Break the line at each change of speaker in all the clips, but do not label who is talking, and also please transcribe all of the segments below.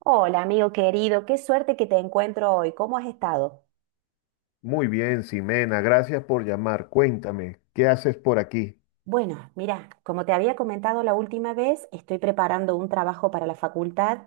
Hola, amigo querido, qué suerte que te encuentro hoy. ¿Cómo has estado?
Muy bien, Ximena, gracias por llamar. Cuéntame, ¿qué haces por aquí?
Bueno, mira, como te había comentado la última vez, estoy preparando un trabajo para la facultad.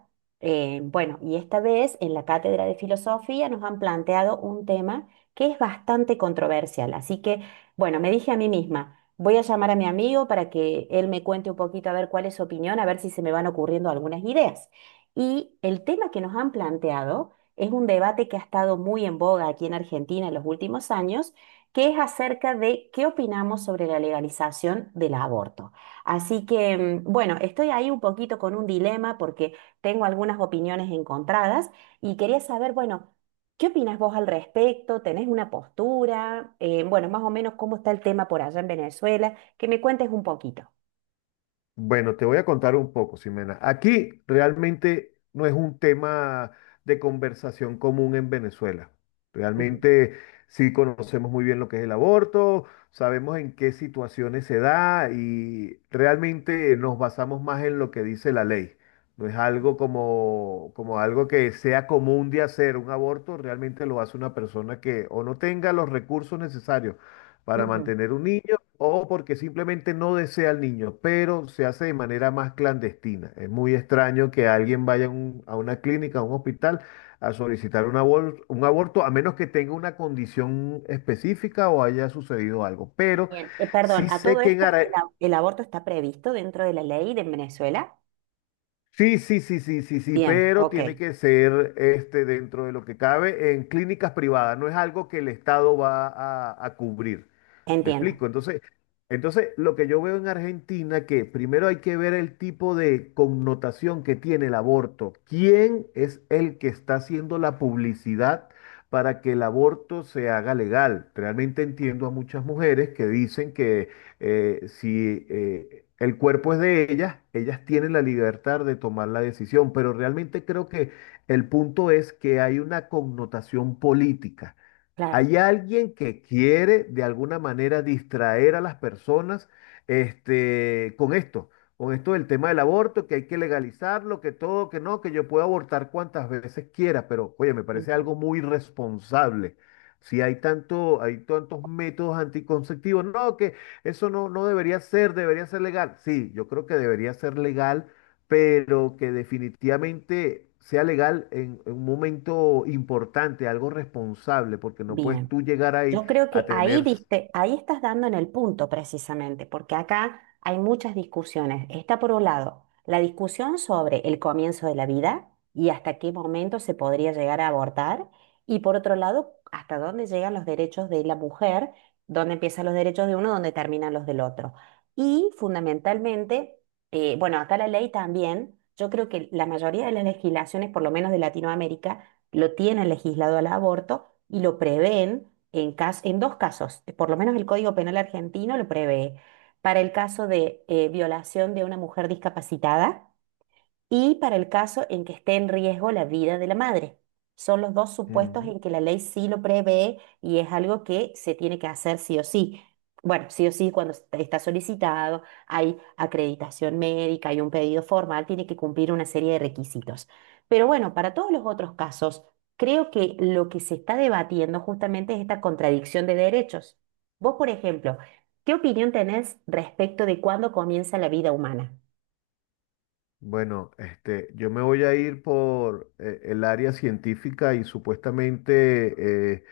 Bueno, y esta vez en la cátedra de filosofía nos han planteado un tema que es bastante controversial. Así que, bueno, me dije a mí misma, voy a llamar a mi amigo para que él me cuente un poquito a ver cuál es su opinión, a ver si se me van ocurriendo algunas ideas. Y el tema que nos han planteado es un debate que ha estado muy en boga aquí en Argentina en los últimos años, que es acerca de qué opinamos sobre la legalización del aborto. Así que, bueno, estoy ahí un poquito con un dilema porque tengo algunas opiniones encontradas y quería saber, bueno, ¿qué opinas vos al respecto? ¿Tenés una postura? Bueno, más o menos cómo está el tema por allá en Venezuela, que me cuentes un poquito.
Bueno, te voy a contar un poco, Ximena. Aquí realmente no es un tema de conversación común en Venezuela.
Ujú,
Realmente sí conocemos muy bien lo que es el aborto, sabemos en qué situaciones se da y realmente nos basamos más en lo que dice la ley. No es algo como algo que sea común de hacer un aborto, realmente lo hace una persona que o no tenga los recursos necesarios para
ujú.
mantener un niño o porque simplemente no desea al niño, pero se hace de manera más clandestina. Es muy extraño que alguien vaya a a una clínica, a un hospital, a solicitar un un aborto, a menos que tenga una condición específica o haya sucedido algo. Pero
Bien. Perdón,
sí
a todo
sé que en
esto, ¿el aborto está previsto dentro de la ley de Venezuela?
Sí, sí, sí, sí, sí, sí,
Bien,
pero
ok,
tiene que ser este, dentro de lo que cabe en clínicas privadas, no es algo que el Estado va a cubrir. ¿Me
entiendo,
explico? Entonces, lo que yo veo en Argentina, que primero hay que ver el tipo de connotación que tiene el aborto. ¿Quién es el que está haciendo la publicidad para que el aborto se haga legal? Realmente entiendo a muchas mujeres que dicen si el cuerpo es de ellas, ellas tienen la libertad de tomar la decisión, pero realmente creo que el punto es que hay una connotación política. Hay
claro,
alguien que quiere de alguna manera distraer a las personas este, con esto del tema del aborto, que hay que legalizarlo, que todo, que no, que yo puedo abortar cuantas veces quiera, pero oye, me parece
entiendo.
algo muy irresponsable. Si hay tanto, hay tantos métodos anticonceptivos, no, que eso no, no debería ser, debería ser legal. Sí, yo creo que debería ser legal, pero que definitivamente sea legal en un momento importante, algo responsable, porque no puedes
Bien.
tú llegar ahí
Yo creo
a
que ahí
tener...
diste, ahí estás dando en el punto precisamente, porque acá hay muchas discusiones. Está por un lado la discusión sobre el comienzo de la vida y hasta qué momento se podría llegar a abortar, y por otro lado, hasta dónde llegan los derechos de la mujer, dónde empiezan los derechos de uno, dónde terminan los del otro. Y fundamentalmente, bueno, acá la ley también, yo creo que la mayoría de las legislaciones, por lo menos de Latinoamérica, lo tienen legislado al aborto y lo prevén en, en dos casos. Por lo menos el Código Penal argentino lo prevé para el caso de violación de una mujer discapacitada, y para el caso en que esté en riesgo la vida de la madre. Son los dos supuestos
Ujú.
en que la ley sí lo prevé y es algo que se tiene que hacer sí o sí. Bueno, sí o sí, cuando está solicitado, hay acreditación médica, hay un pedido formal, tiene que cumplir una serie de requisitos. Pero bueno, para todos los otros casos, creo que lo que se está debatiendo justamente es esta contradicción de derechos. Vos, por ejemplo, ¿qué opinión tenés respecto de cuándo comienza la vida humana?
Bueno, este, yo me voy a ir por el área científica y supuestamente eh,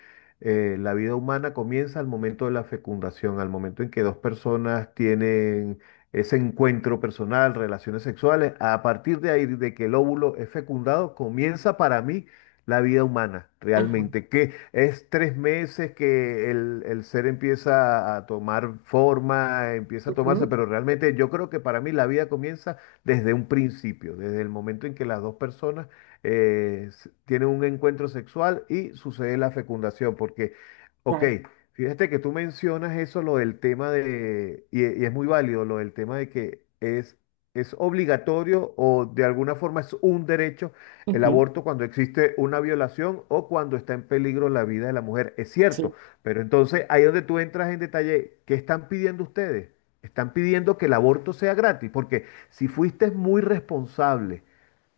eh, la vida humana comienza al momento de la fecundación, al momento en que dos personas tienen ese encuentro personal, relaciones sexuales. A partir de ahí, de que el óvulo es fecundado, comienza para mí la vida humana
Ajá.
realmente, que es tres meses que el ser empieza a tomar forma, empieza a tomarse,
Ujú.
pero realmente yo creo que para mí la vida comienza desde un principio, desde el momento en que las dos personas tienen un encuentro sexual y sucede la fecundación. Porque, ok,
Claro.
fíjate que tú mencionas eso, lo del tema de, y es muy válido, lo del tema de que es obligatorio o de alguna forma es un derecho el
Ujú,
aborto cuando existe una violación o cuando está en peligro la vida de la mujer. Es cierto,
sí,
pero entonces ahí es donde tú entras en detalle. ¿Qué están pidiendo ustedes? Están pidiendo que el aborto sea gratis, porque si fuiste muy responsable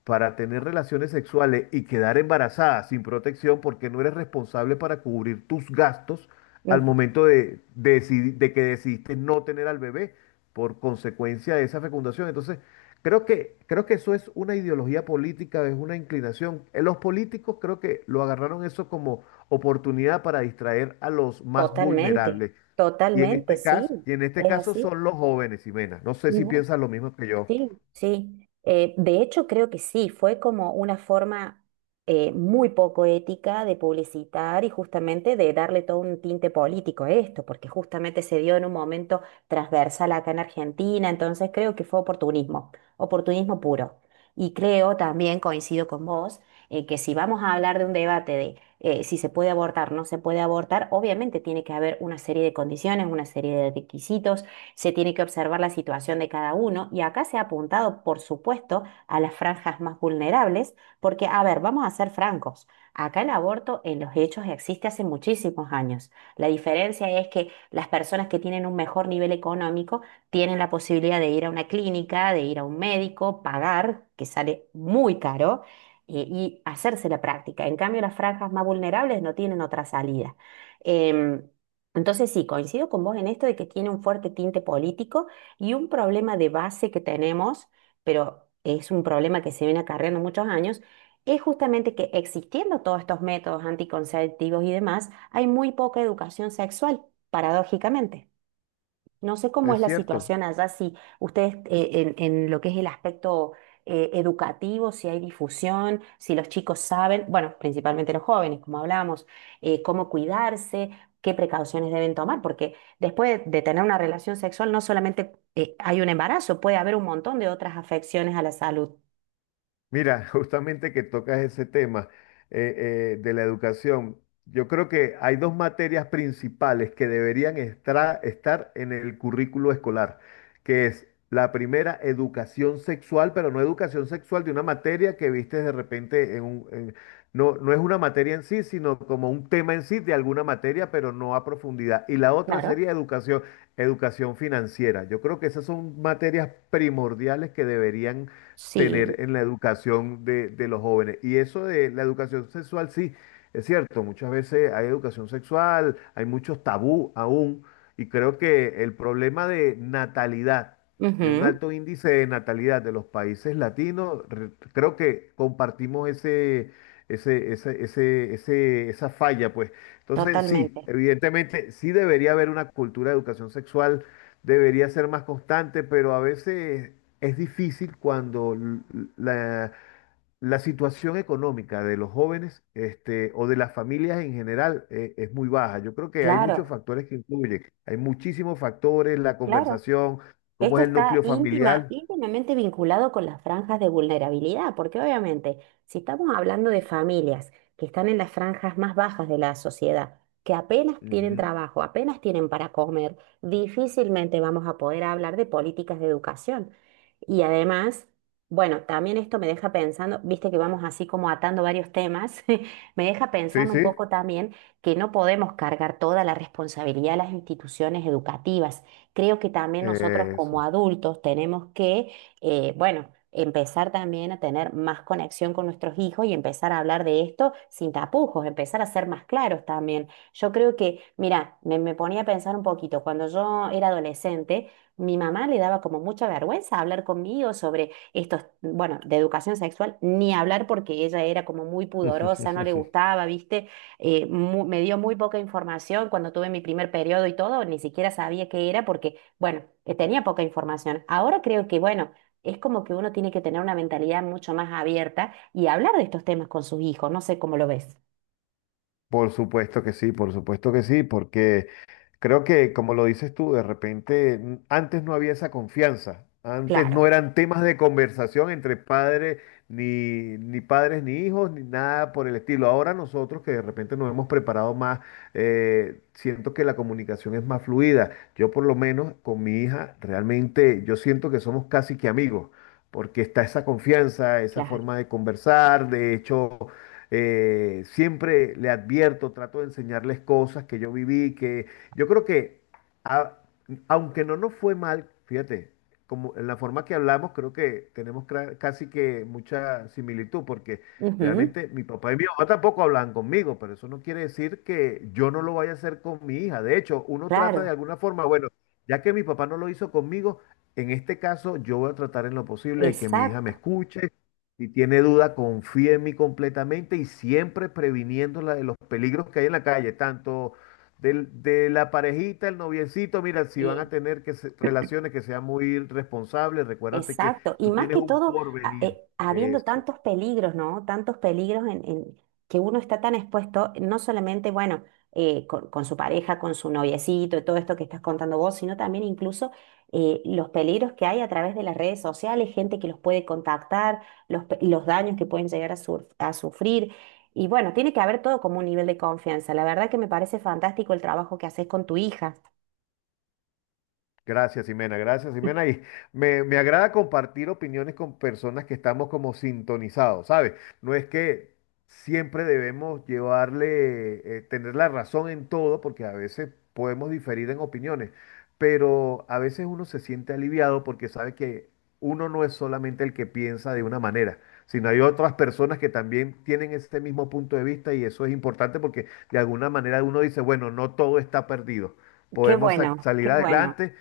para tener relaciones sexuales y quedar embarazada sin protección, porque no eres responsable para cubrir tus gastos al
ujú,
momento de que decidiste no tener al bebé por consecuencia de esa fecundación. Entonces, creo que eso es una ideología política, es una inclinación. Los políticos creo que lo agarraron eso como oportunidad para distraer a los más
totalmente,
vulnerables. Y en
totalmente,
este
sí,
caso, y en este
es
caso
así.
son los jóvenes, Ximena. No sé
¿Y
si
vos?
piensas lo mismo que yo.
Sí, sí. De hecho, creo que sí, fue como una forma muy poco ética de publicitar y justamente de darle todo un tinte político a esto, porque justamente se dio en un momento transversal acá en Argentina, entonces creo que fue oportunismo, oportunismo puro. Y creo también, coincido con vos, que si vamos a hablar de un debate de si se puede abortar, no se puede abortar, obviamente tiene que haber una serie de condiciones, una serie de requisitos, se tiene que observar la situación de cada uno, y acá se ha apuntado, por supuesto, a las franjas más vulnerables, porque, a ver, vamos a ser francos, acá el aborto en los hechos existe hace muchísimos años. La diferencia es que las personas que tienen un mejor nivel económico tienen la posibilidad de ir a una clínica, de ir a un médico, pagar, que sale muy caro, y hacerse la práctica. En cambio, las franjas más vulnerables no tienen otra salida. Em, entonces sí, coincido con vos en esto de que tiene un fuerte tinte político y un problema de base que tenemos, pero es un problema que se viene acarreando muchos años, es justamente que existiendo todos estos métodos anticonceptivos y demás, hay muy poca educación sexual, paradójicamente. No sé cómo es
Es
la
cierto.
situación allá, si ustedes en lo que es el aspecto educativo, si hay difusión, si los chicos saben, bueno, principalmente los jóvenes, como hablábamos, cómo cuidarse, qué precauciones deben tomar, porque después de tener una relación sexual no solamente hay un embarazo, puede haber un montón de otras afecciones a la salud.
Mira, justamente que tocas ese tema de la educación, yo creo que hay dos materias principales que deberían estar en el currículo escolar, que es la primera, educación sexual, pero no educación sexual de una materia que viste de repente no, no es una materia en sí, sino como un tema en sí de alguna materia, pero no a profundidad. Y la otra
Claro.
sería educación financiera. Yo creo que esas son materias primordiales que deberían
Sí,
tener en la educación de los jóvenes. Y eso de la educación sexual, sí, es cierto, muchas veces hay educación sexual, hay muchos tabú aún, y creo que el problema de natalidad, de un
ujú,
alto índice de natalidad de los países latinos, creo que compartimos ese... esa falla, pues. Entonces,
totalmente.
sí, evidentemente, sí debería haber una cultura de educación sexual. Debería ser más constante, pero a veces es difícil cuando la, la situación económica de los jóvenes, este, o de las familias en general, es muy baja. Yo creo que hay
Claro,
muchos factores que influyen. Hay muchísimos factores, la
claro.
conversación, cómo
Esto
es el
está
núcleo
íntima,
familiar.
íntimamente vinculado con las franjas de vulnerabilidad, porque obviamente, si estamos hablando de familias que están en las franjas más bajas de la sociedad, que apenas tienen
Ujú.
trabajo, apenas tienen para comer, difícilmente vamos a poder hablar de políticas de educación. Y además, bueno, también esto me deja pensando, viste que vamos así como atando varios temas, me deja
Sí,
pensando un
sí,
poco también que no podemos cargar toda la responsabilidad a las instituciones educativas. Creo que también nosotros como
eso.
adultos tenemos que, bueno, empezar también a tener más conexión con nuestros hijos y empezar a hablar de esto sin tapujos, empezar a ser más claros también. Yo creo que, mira, me ponía a pensar un poquito, cuando yo era adolescente, mi mamá le daba como mucha vergüenza hablar conmigo sobre estos, bueno, de educación sexual, ni hablar porque ella era como muy pudorosa, no le gustaba, ¿viste? Me dio muy poca información cuando tuve mi primer periodo y todo, ni siquiera sabía qué era porque, bueno, tenía poca información. Ahora creo que, bueno, es como que uno tiene que tener una mentalidad mucho más abierta y hablar de estos temas con sus hijos, no sé cómo lo ves.
Por supuesto que sí, por supuesto que sí, porque creo que, como lo dices tú, de repente antes no había esa confianza. Antes
Claro,
no eran temas de conversación entre padres, ni, ni padres, ni hijos, ni nada por el estilo. Ahora nosotros que de repente nos hemos preparado más, siento que la comunicación es más fluida. Yo por lo menos con mi hija, realmente yo siento que somos casi que amigos, porque está esa confianza, esa
claro.
forma de conversar. De hecho, siempre le advierto, trato de enseñarles cosas que yo viví, que yo creo que, a- aunque no nos fue mal, fíjate, como en la forma que hablamos, creo que tenemos casi que mucha similitud, porque
Ujú,
realmente mi papá y mi mamá tampoco hablan conmigo, pero eso no quiere decir que yo no lo vaya a hacer con mi hija. De hecho, uno trata de
claro,
alguna forma, bueno, ya que mi papá no lo hizo conmigo, en este caso yo voy a tratar en lo posible de que mi hija me
exacto.
escuche. Si tiene duda, confíe en mí completamente y siempre previniéndola de los peligros que hay en la calle, tanto de la parejita, el noviecito, mira, si van a
Sí.
tener que relaciones que sean muy responsables, recuérdate que
Exacto, y
tú
más
tienes
que
un
todo,
porvenir.
habiendo
Eso.
tantos peligros, ¿no? Tantos peligros en que uno está tan expuesto, no solamente, bueno, con su pareja, con su noviecito, y todo esto que estás contando vos, sino también incluso los peligros que hay a través de las redes sociales, gente que los puede contactar, los daños que pueden llegar a, a sufrir. Y bueno, tiene que haber todo como un nivel de confianza. La verdad que me parece fantástico el trabajo que haces con tu hija.
Gracias, Ximena. Gracias, Ximena. Y me agrada compartir opiniones con personas que estamos como sintonizados, ¿sabes? No es que siempre debemos llevarle, tener la razón en todo, porque a veces podemos diferir en opiniones, pero a veces uno se siente aliviado porque sabe que uno no es solamente el que piensa de una manera, sino hay otras personas que también tienen este mismo punto de vista y eso es importante porque de alguna manera uno dice, bueno, no todo está perdido.
Qué
Podemos
bueno, qué
salir
bueno.
adelante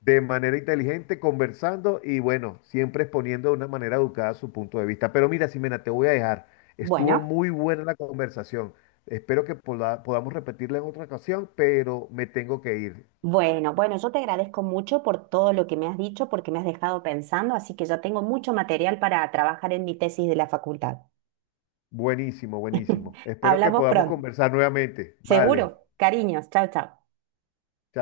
de manera inteligente, conversando y bueno, siempre exponiendo de una manera educada su punto de vista. Pero mira, Ximena, te voy a dejar. Estuvo
Bueno.
muy buena la conversación. Espero que podamos repetirla en otra ocasión, pero me tengo que ir.
Bueno, bueno, yo te agradezco mucho por todo lo que me has dicho, porque me has dejado pensando, así que ya tengo mucho material para trabajar en mi tesis de la facultad.
Buenísimo, buenísimo. Espero que
Hablamos
podamos
pronto.
conversar nuevamente.
Seguro.
Vale. Chao.
Cariños. Chao, chao.